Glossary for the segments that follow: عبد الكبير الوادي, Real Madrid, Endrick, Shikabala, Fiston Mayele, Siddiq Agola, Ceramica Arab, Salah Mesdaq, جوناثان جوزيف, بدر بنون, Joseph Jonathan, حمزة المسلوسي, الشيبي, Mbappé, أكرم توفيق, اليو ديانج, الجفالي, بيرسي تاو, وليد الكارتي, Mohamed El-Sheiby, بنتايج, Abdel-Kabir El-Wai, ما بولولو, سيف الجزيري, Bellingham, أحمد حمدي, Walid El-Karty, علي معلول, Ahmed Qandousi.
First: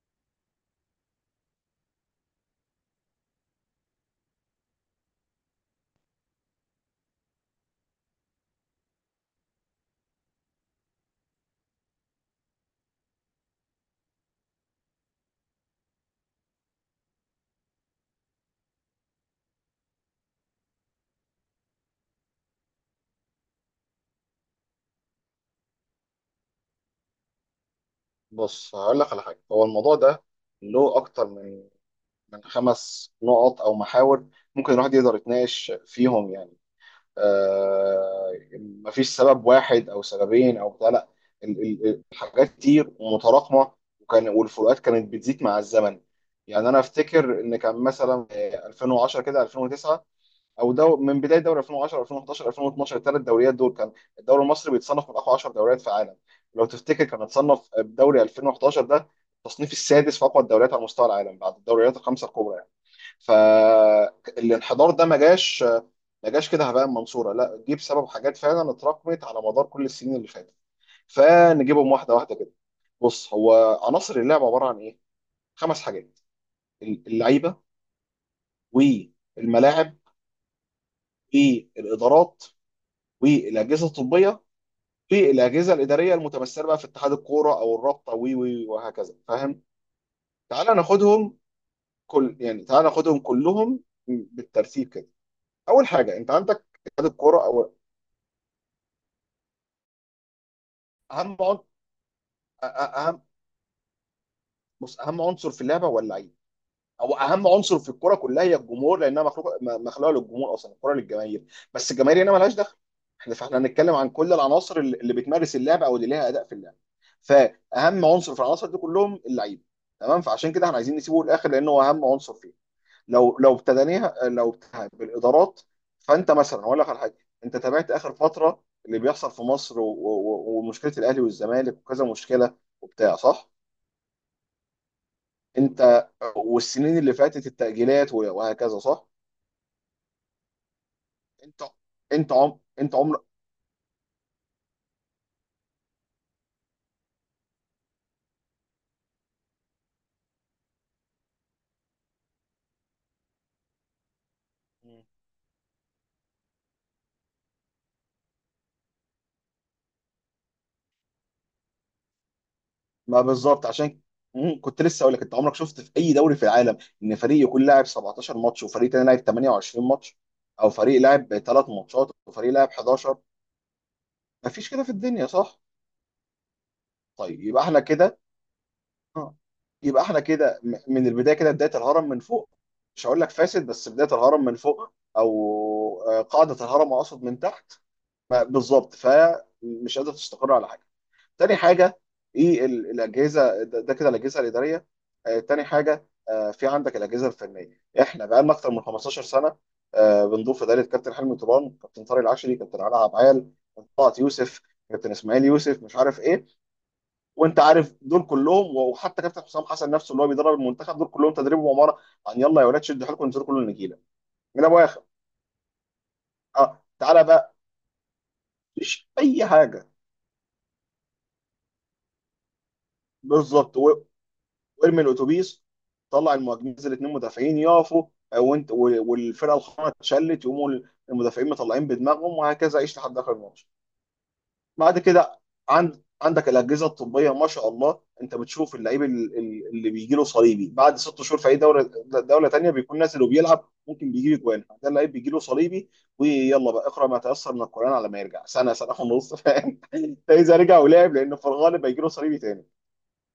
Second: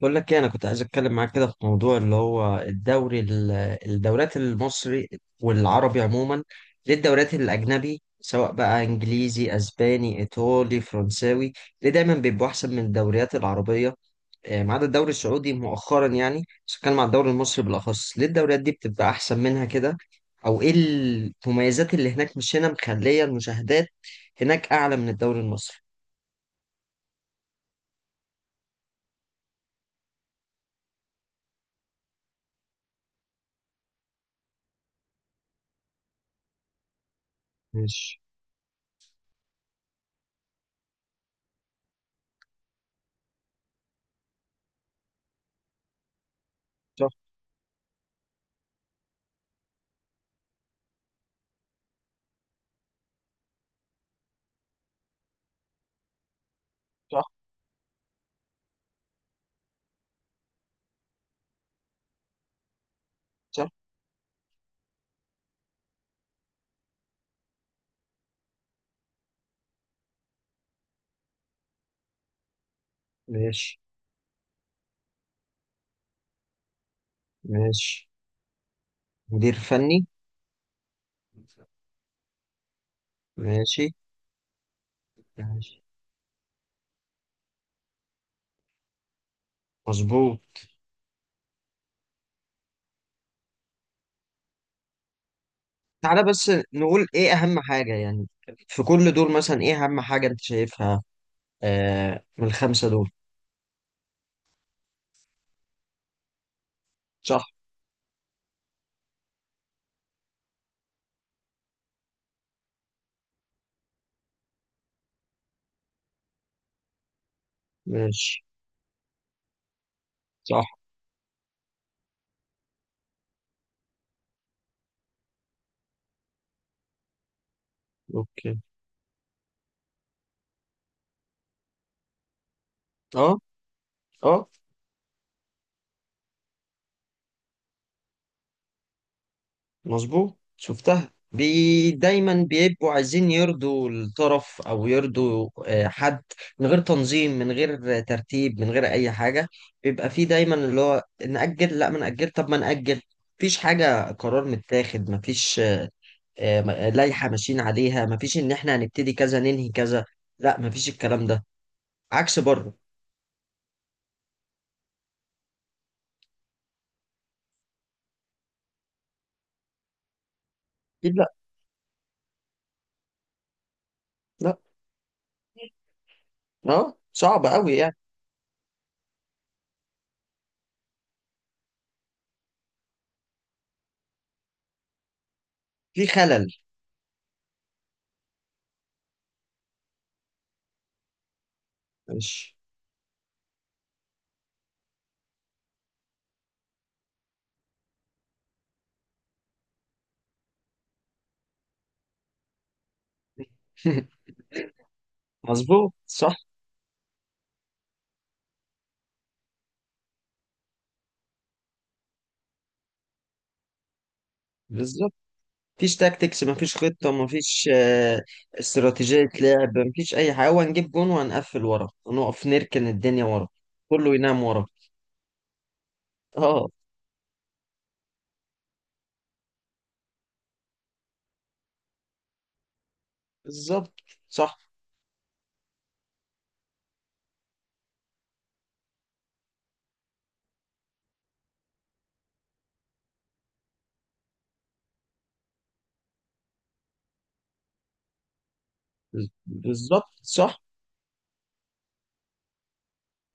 بقول لك ايه، انا كنت عايز اتكلم معاك كده في موضوع، اللي هو الدوري الدوريات المصري والعربي عموما. ليه الدوريات الاجنبي سواء بقى انجليزي اسباني ايطالي فرنساوي، ليه دايما بيبقوا احسن من الدوريات العربيه؟ ما عدا الدوري السعودي مؤخرا يعني، بس اتكلم عن الدوري المصري بالاخص. ليه الدوريات دي بتبقى احسن منها كده، او ايه المميزات اللي هناك مش هنا مخليه المشاهدات هناك اعلى من الدوري المصري؟ بص، هقول لك على حاجه. هو الموضوع ده له اكتر من خمس نقط او محاور ممكن الواحد يقدر يتناقش فيهم، يعني. ماشي. آه، مفيش سبب واحد او سببين او بتاع. لا، ال- الحاجات كتير ومتراكمه. والفروقات كانت بتزيد مع الزمن. يعني انا صح. افتكر ان كان مثلا 2010 كده، 2009، او من بدايه دوري 2010، 2011، 2012، الثلاث دوريات دول كان الدوري المصري بيتصنف من اقوى 10 دوريات في العالم. لو تفتكر صح. كان اتصنف بدوري 2011 ده التصنيف السادس في اقوى الدوريات على مستوى العالم بعد الدوريات الخمسه الكبرى، يعني. صح. فالانحدار ده ما جاش، ما جاش كده هباء من منصوره، لا، جه بسبب حاجات فعلا اتراكمت على مدار كل السنين اللي فاتت. فنجيبهم واحده واحده كده. بص، ماشي. هو عناصر اللعبه عباره عن ايه؟ خمس حاجات: اللعيبه، ماشي. مدير والملاعب، فني. والادارات، والاجهزه ماشي. الطبيه، في الاجهزه ماشي. الاداريه المتمثله بقى في اتحاد الكوره او الرابطه وهكذا، فاهم. مظبوط. تعال ناخدهم. كل يعني تعال ناخدهم كلهم بالترتيب كده. اول حاجه تعالى انت بس عندك نقول اتحاد ايه الكوره، اهم او حاجة يعني، في كل دول مثلا ايه اهم حاجة انت شايفها؟ اهم عن- آه، من أ- الخمسة أ- دول. اهم بص، اهم عنصر في اللعبه هو اللعيب. هو صح. اهم عنصر في الكوره كلها هي الجمهور، لانها مخلوقه مخلوقه للجمهور، اصلا الكوره للجماهير. بس الجماهير هنا ملهاش دخل. فاحنا هنتكلم عن كل العناصر اللي بتمارس اللعبه او اللي ليها اداء في اللعبه، فاهم. عنصر في ماشي. العناصر دي كلهم اللعيبه. تمام، فعشان كده احنا صح. عايزين نسيبه للاخر لانه هو اهم عنصر فيه. لو ابتديناها بالادارات، فانت مثلا هقول لك على حاجه. انت تابعت اخر اوكي. فتره اللي بيحصل في مصر ومشكله الاهلي والزمالك وكذا مشكله وبتاع، اه. صح؟ اه. انت والسنين اللي فاتت التأجيلات وهكذا، صح؟ مظبوط، شفتها. انت بي انت دايما عمر، بيبقوا انت عمر عايزين يرضوا الطرف، او يرضوا حد، من غير تنظيم من غير ترتيب من غير اي حاجه. بيبقى فيه دايما اللي هو نأجل لا ما نأجل طب ما نأجل. مفيش حاجه، قرار متاخد مفيش، لائحه ماشيين عليها. مفيش ان احنا هنبتدي كذا ننهي كذا، لا مفيش الكلام ده، عكس بره. ما، بالظبط عشان، كنت لسه اقول لك، انت عمرك شفت في اي دوري في العالم ان فريق يكون لاعب 17 ماتش وفريق تاني لاعب 28 ماتش، او فريق اكيد لا. لاعب 3 ماتشات وفريق لاعب 11؟ لا. مفيش كده في الدنيا، صح؟ اه طيب صعب يبقى قوي احنا يعني. كده. اه، يبقى احنا كده من البدايه كده بدايه الهرم من فوق. مش هقول لك فاسد، بس بدايه الهرم من فوق، او في خلل. قاعده الهرم اقصد من تحت. بالظبط، فمش قادره تستقر على حاجه. تاني حاجه، مش ايه الاجهزه؟ ده كده الاجهزه الاداريه. آه، تاني حاجه، في عندك الاجهزه الفنيه. احنا بقالنا اكتر من 15 سنه بنضيف اداره. كابتن حلمي طيران، كابتن طارق العشري، كابتن علاء عبعال، طلعت يوسف، كابتن اسماعيل يوسف، مظبوط. مش عارف صح. ايه. وانت عارف دول كلهم، وحتى كابتن حسام حسن نفسه اللي هو بيدرب المنتخب، دول كلهم تدريب ومهاره يلا يا ولاد شدوا حيلكم انزلوا كلوا النجيله من ابو اخر. بالظبط. مفيش تاكتكس مفيش اه، خطة تعالى بقى، مفيش مفيش استراتيجية اي لعب، حاجه، مفيش أي حاجة. هو هنجيب جون وهنقفل ورا ونقف نركن الدنيا ورا، بالظبط. كله ينام ورا. وارمي الاتوبيس، طلع اه. المهاجمين، نزل اتنين مدافعين يقفوا، وانت والفرقه الخامسه اتشلت، يقوموا المدافعين مطلعين بدماغهم، وهكذا عيش لحد اخر الماتش. بالظبط. صح. بعد كده عندك الاجهزه الطبيه، ما شاء الله. انت بتشوف اللعيب اللي بيجي له صليبي بعد ست شهور في اي دوله، دوله تانيه بيكون نازل وبيلعب. ممكن بيجي له جوان، ده اللعيب بيجي له صليبي، ويلا بقى اقرا ما تيسر من القران على ما يرجع سنه، سنه ونص، فاهم. بالظبط. ده اذا صح. رجع ولعب، لانه في الغالب هيجي له صليبي تاني.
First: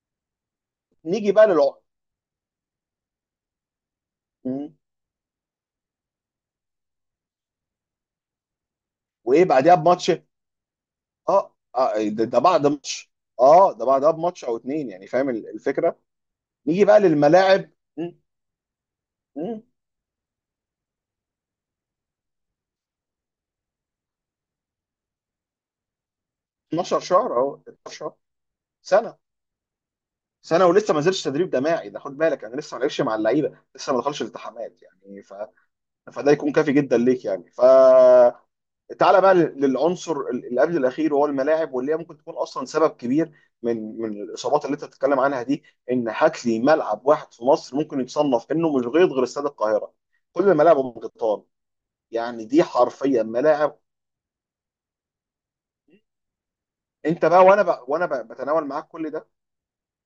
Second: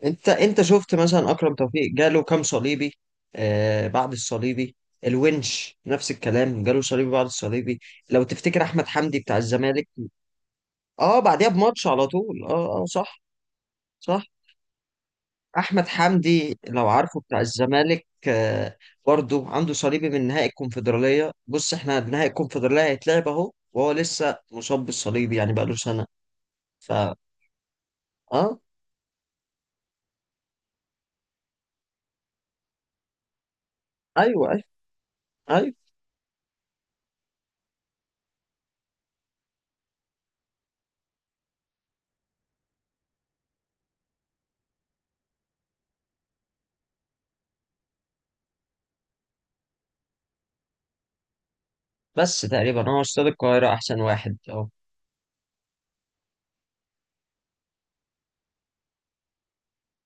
انت شفت مثلا نيجي بقى أكرم للعقد. توفيق جاله كام صليبي؟ آه، بعد الصليبي. الونش نفس الكلام، جاله صليبي بعد الصليبي. لو تفتكر أحمد حمدي بتاع وايه بعدها الزمالك، بماتش؟ اه بعديها اه، بماتش على ده طول. بعد اه. اه ماتش. صح. اه، ده بعدها صح. بماتش او اتنين، يعني فاهم احمد الفكره. حمدي نيجي لو بقى عارفه بتاع للملاعب. الزمالك، مم، برضو مم، عنده صليبي من نهائي الكونفدراليه. بص احنا نهائي الكونفدراليه هيتلعب اهو، وهو لسه مصاب بالصليبي يعني بقاله سنه. ف 12 شهر اهو، 12 شهر، اه. سنه، سنه ولسه ما نزلش تدريب جماعي، ده خد بالك انا لسه ما لعبش مع اللعيبه، لسه ما دخلش ايوه ايوه. التحامات، يعني ايوه. فده يكون كافي جدا ليك، يعني تعالى بقى للعنصر اللي قبل الاخير وهو الملاعب، واللي هي ممكن تكون اصلا سبب كبير من الاصابات اللي انت بتتكلم عنها دي. ان هات لي ملعب واحد في مصر ممكن يتصنف انه مش غيط غير استاد القاهره. كل الملاعب ام قطان، بس يعني دي تقريبا هو حرفيا استاد القاهره ملاعب. احسن واحد اهو. انت بقى، وانا بقى بتناول معاك كل ده.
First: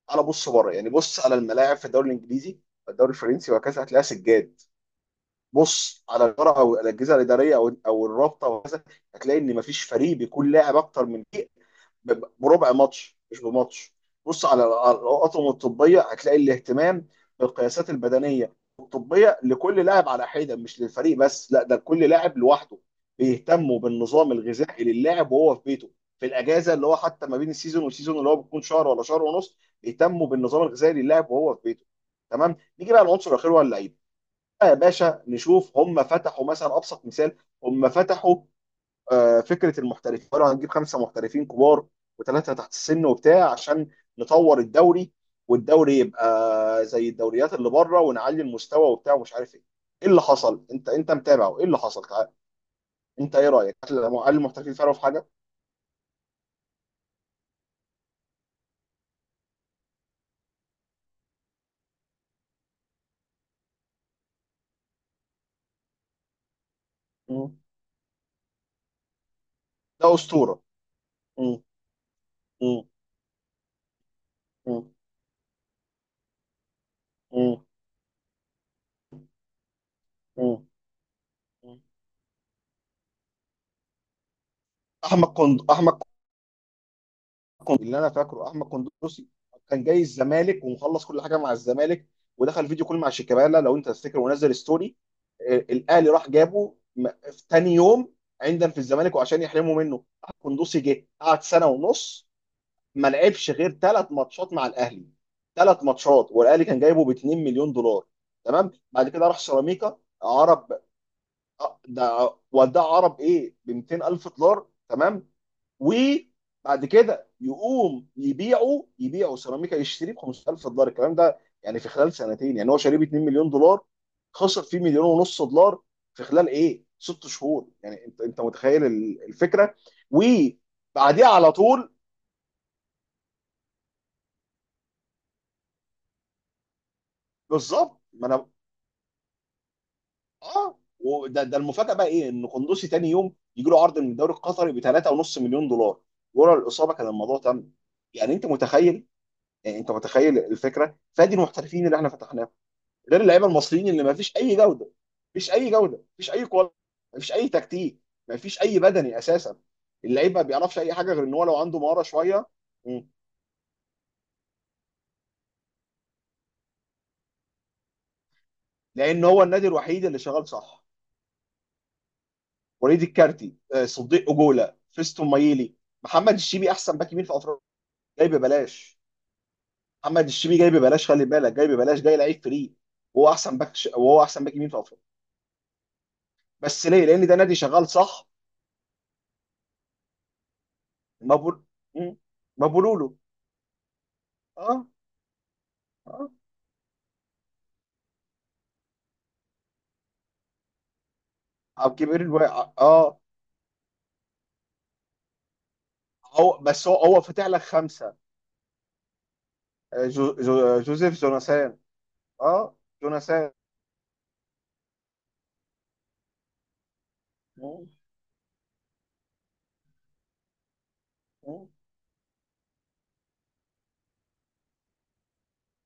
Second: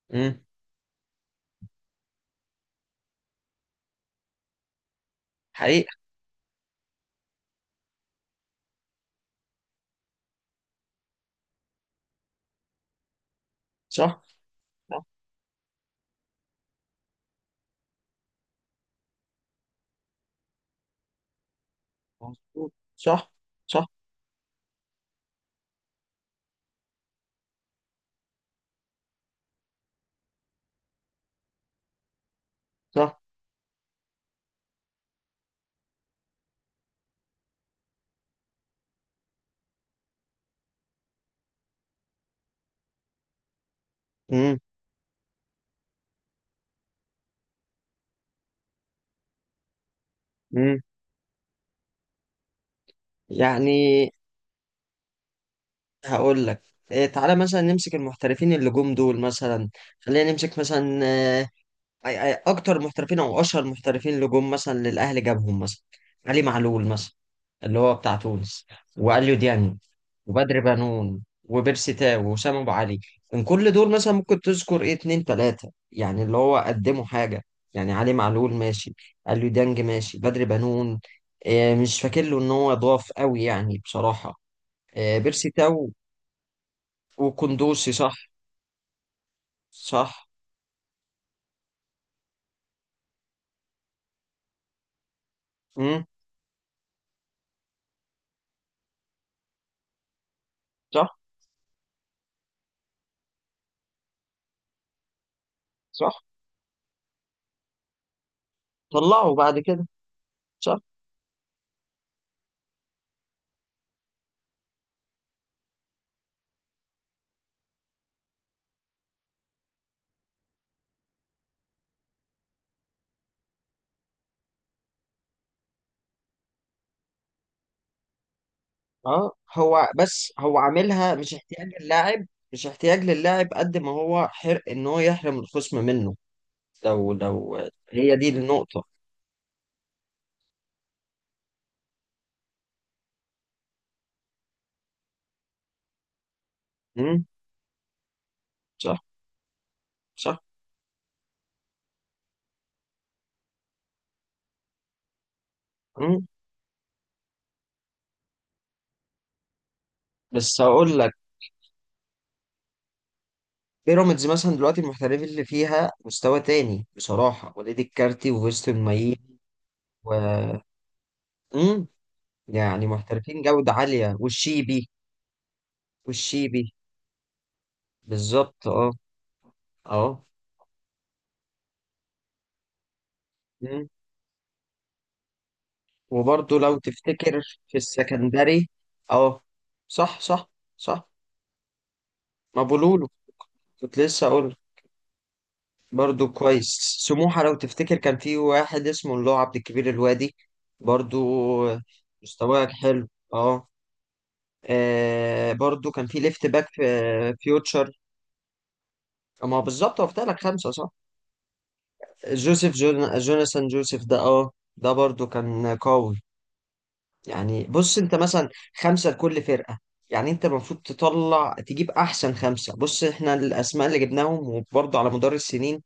امم. بص بره، يعني بص على الملاعب في الدوري الانجليزي، الدوري الفرنسي وهكذا، هتلاقيها سجاد. حقيقه. بص على الاداره او الاجهزه الاداريه او الرابطه وهكذا، هتلاقي ان مفيش فريق بيكون لاعب اكتر من فريق بربع ماتش، مش بماتش. صح. بص على صح. الأطقم الطبية، هتلاقي الاهتمام بالقياسات البدنية الطبية لكل لاعب على حدة، مش للفريق بس، لا، ده كل لاعب مظبوط. لوحده. صح. بيهتموا صح. بالنظام الغذائي للاعب وهو في بيته، في الأجازة اللي هو حتى ما بين السيزون والسيزون اللي هو بيكون شهر ولا شهر ونص. بيهتموا بالنظام الغذائي للاعب وهو في بيته. تمام، نيجي بقى صح. للعنصر الأخير هو اللعيب بقى يا باشا. نشوف، هم فتحوا مثلا. أبسط مثال، هم فتحوا فكره المحترفين. قالوا هنجيب خمسه محترفين كبار وثلاثه تحت السن وبتاع عشان امم. نطور الدوري، والدوري يبقى زي الدوريات اللي بره، ونعلي المستوى وبتاع ومش عارف ايه. ايه اللي حصل؟ امم. انت متابع ايه اللي حصل؟ تعال. انت ايه رايك؟ هل يعني هل المحترفين فرقوا في حاجه؟ هقول لك إيه، تعالى مثلا نمسك المحترفين اللي جم دول مثلا، خلينا نمسك مثلا اكتر محترفين او اشهر محترفين اللي جم مثلا للاهلي، جابهم مثلا علي معلول مثلا مم. اللي هو بتاع تونس، واليو ديانج ده اسطوره. وبدر بنون مم. وبيرسي تاو وسام ابو مم. علي. من كل دول مثلا ممكن تذكر ايه، مم. اتنين تلاته يعني اللي هو قدموا حاجه؟ مم. يعني علي معلول ماشي، اليو ديانج ماشي، بدر مم. بنون إيه، مم. مش فاكر له ان هو ضاف قوي يعني بصراحه. إيه احمد بيرسي كوند تاو احمد كوند وكندوسي. اللي انا صح. فاكره احمد قندوسي. كان جاي صح. الزمالك ومخلص كل حاجه مع الزمالك، ودخل فيديو كل مع شيكابالا لو انت تفتكر، ونزل ستوري. امم. الاهلي راح جابه في تاني يوم عندنا في الزمالك وعشان يحرموا منه. قندوسي جه صح. قعد سنه ونص، ما لعبش غير ثلاث ماتشات مع الاهلي. ثلاث صح. ماتشات، والاهلي كان جايبه ب 2 مليون دولار. تمام، بعد كده طلعوا راح بعد كده. سيراميكا. صح. عرب، ده وداه عرب ايه ب 200 الف دولار. تمام، وبعد كده يقوم يبيعه سيراميكا، يشتريه ب 5000 دولار الكلام ده. يعني في خلال سنتين يعني هو شاريه ب 2 مليون دولار، خسر فيه مليون ونص دولار في خلال ايه؟ ست شهور. يعني انت متخيل اه. الفكره. هو بس هو عاملها وبعديها مش على احتياج طول. للاعب، مش احتياج للاعب، قد ما هو حرق ان هو يحرم الخصم منه. لو بالظبط، هي ما دي انا. النقطة. اه، وده المفاجاه بقى ايه؟ ان قندوسي تاني يوم يجي له عرض من الدوري القطري ب 3.5 مليون دولار. ورا الاصابه كان امم. الموضوع تم. يعني انت صح. متخيل. يعني انت متخيل صح. الفكره. فادي المحترفين اللي احنا فتحناهم، غير اللعيبه المصريين اللي ما فيش اي جوده. مفيش اي جوده، امم. مفيش اي كواليتي، مفيش اي تكتيك، مفيش اي بدني اساسا. اللعيب ما بس بيعرفش اي هقول لك، حاجه غير ان هو لو عنده مهاره شويه. مم. بيراميدز مثلا دلوقتي المحترفين اللي فيها مستوى تاني بصراحة، وليد الكارتي وفيستون لان مايين، هو النادي الوحيد و... اللي شغال، صح. امم. يعني وليد محترفين الكارتي، جودة عالية صديق اجولا، والشيبي. فيستون مايلي، محمد الشيبي والشيبي. احسن باك يمين في افريقيا، جاي بالظبط اه. ببلاش. محمد اه. الشيبي جاي ببلاش، خلي بالك، جاي ببلاش، جاي لعيب فري، وهو احسن باك إمم. وهو احسن باك يمين في افريقيا. وبرضه لو بس ليه؟ لان ده تفتكر نادي في شغال، صح. السكندري. اه. صح. صح. صح. ما بقول. مم. ما ما بقولوا بولولو. له. كنت لسه اقول، اه، برضه كويس سموحة، لو تفتكر كان في واحد اسمه اللي هو عبد الكبير الوادي، برضه عبد الكبير الوي. مستواه حلو. اه، اه. برضه كان في ليفت هو باك في بس هو فاتح لك فيوتشر. خمسه. ما هو بالظبط هو فتح جو لك خمسة جو صح. جوزيف جوناثان. جوزيف اه، جوناثان. جوناثان جوزيف ده اه، ده برضه كان قوي. يعني مم، بص انت مثلا، خمسة لكل فرقة، يعني انت المفروض تطلع مم، تجيب احسن خمسة. بص احنا الاسماء اللي جبناهم وبرضه على مدار السنين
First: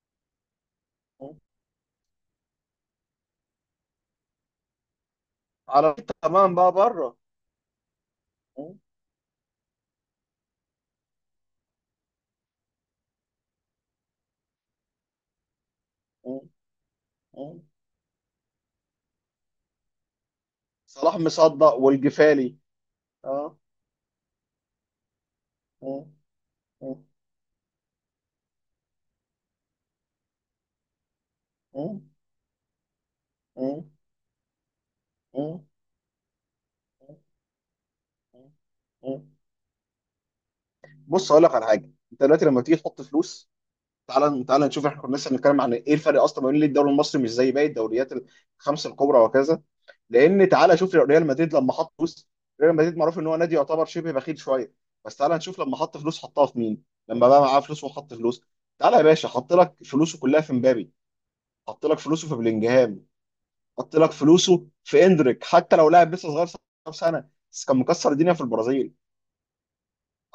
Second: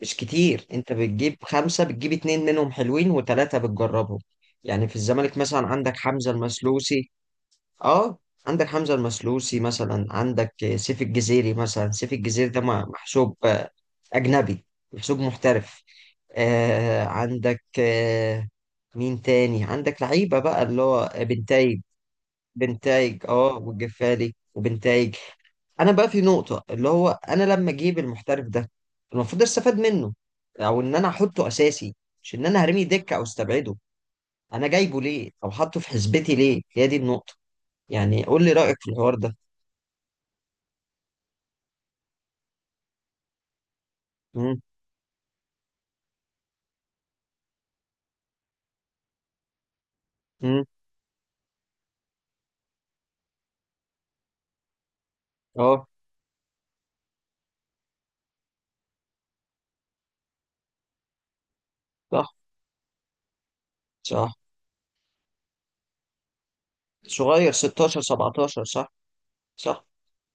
مش كتير، انت بتجيب مم. خمسة، بتجيب اتنين منهم حلوين وتلاتة بتجربهم. يعني في الزمالك مثلا على. عندك حمزة تمام بقى المسلوسي. بره. اه. عندك مم، حمزة المسلوسي مثلا، عندك سيف الجزيري مثلا. سيف الجزيري ده محسوب اجنبي، محسوب محترف. مم، مم. عندك مين تاني، عندك لعيبة بقى اللي هو صلاح مصدق بنتايج. والجفالي. بنتايج اه، اه، والجفالي وبنتايج. انا مم، بقى في نقطة اللي مم، هو انا لما اجيب المحترف ده المفروض استفاد منه، او ان انا احطه اساسي، مم، مش ان انا هرمي دكة او استبعده. مم، انا جايبه ليه او مم، حاطه في حسبتي ليه، هي دي مم، النقطة. يعني قول لي رأيك في الحوار مم. ده. بص اقول لك على حاجه. انت دلوقتي لما تيجي تحط فلوس، تعال تعال امم. نشوف، احنا كنا لسه بنتكلم عن ايه؟ إيه الفرق اصلا ما بين ليه الدوري المصري مش زي باقي الدوريات الخمسه الكبرى وكذا؟ لان امم. تعالى شوف، ريال مدريد لما حط فلوس، ريال مدريد معروف ان هو نادي يعتبر شبه بخيل شويه، بس تعالى نشوف لما اه. حط فلوس حطها في مين، لما بقى معاه فلوس وحط فلوس. تعالى يا باشا، حط لك فلوسه كلها في مبابي، حط لك فلوسه صح. في بلينجهام، حط لك صح. فلوسه في اندريك، حتى لو لاعب لسه صغير 17 سنه صغير بس كان 16 مكسر الدنيا في 17 صح. البرازيل. صح.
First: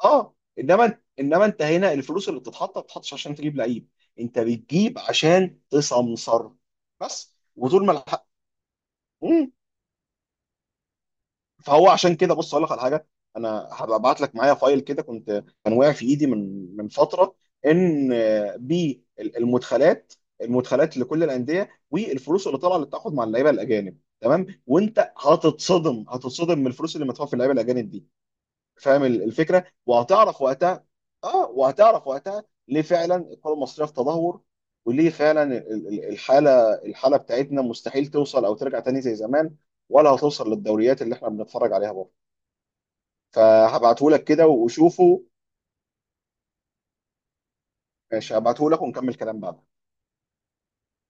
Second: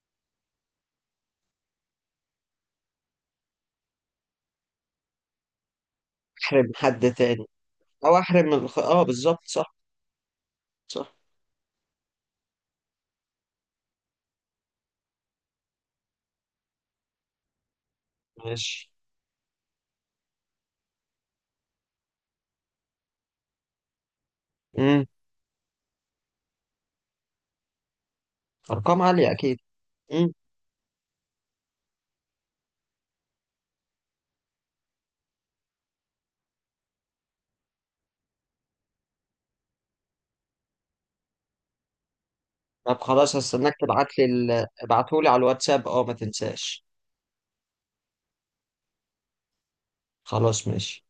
اه، انما انت هنا الفلوس اللي بتتحط ما بتتحطش عشان تجيب لعيب، انت بتجيب عشان تسمسر، احرم حد بس، تاني. وطول ما او الحق. احرم اه بالظبط صح. صح. فهو عشان كده، بص اقول لك على حاجه. انا هبعت لك، معايا فايل كده كنت كان واقع في ايدي من فتره، ان ماشي. بالمدخلات. المدخلات لكل الانديه والفلوس اللي طالعه، اللي بتاخد مع اللعيبه الاجانب، تمام. امم. وانت هتتصدم من الفلوس اللي مدفوعه في اللعيبه الاجانب دي، ارقام فاهم عالية اكيد. الفكره. وهتعرف وقتها، اه، وهتعرف وقتها ليه فعلا الكره المصريه في تدهور، وليه فعلا الحاله بتاعتنا مستحيل توصل او ترجع تاني زي زمان، ولا هتوصل للدوريات اللي احنا بنتفرج عليها برضه. طب خلاص، هستناك تبعت فهبعتهولك لي كده وشوفه. ابعتهولي على الواتساب، اه ما تنساش. ماشي، هبعتهولك ونكمل كلام بعد. خلاص ماشي.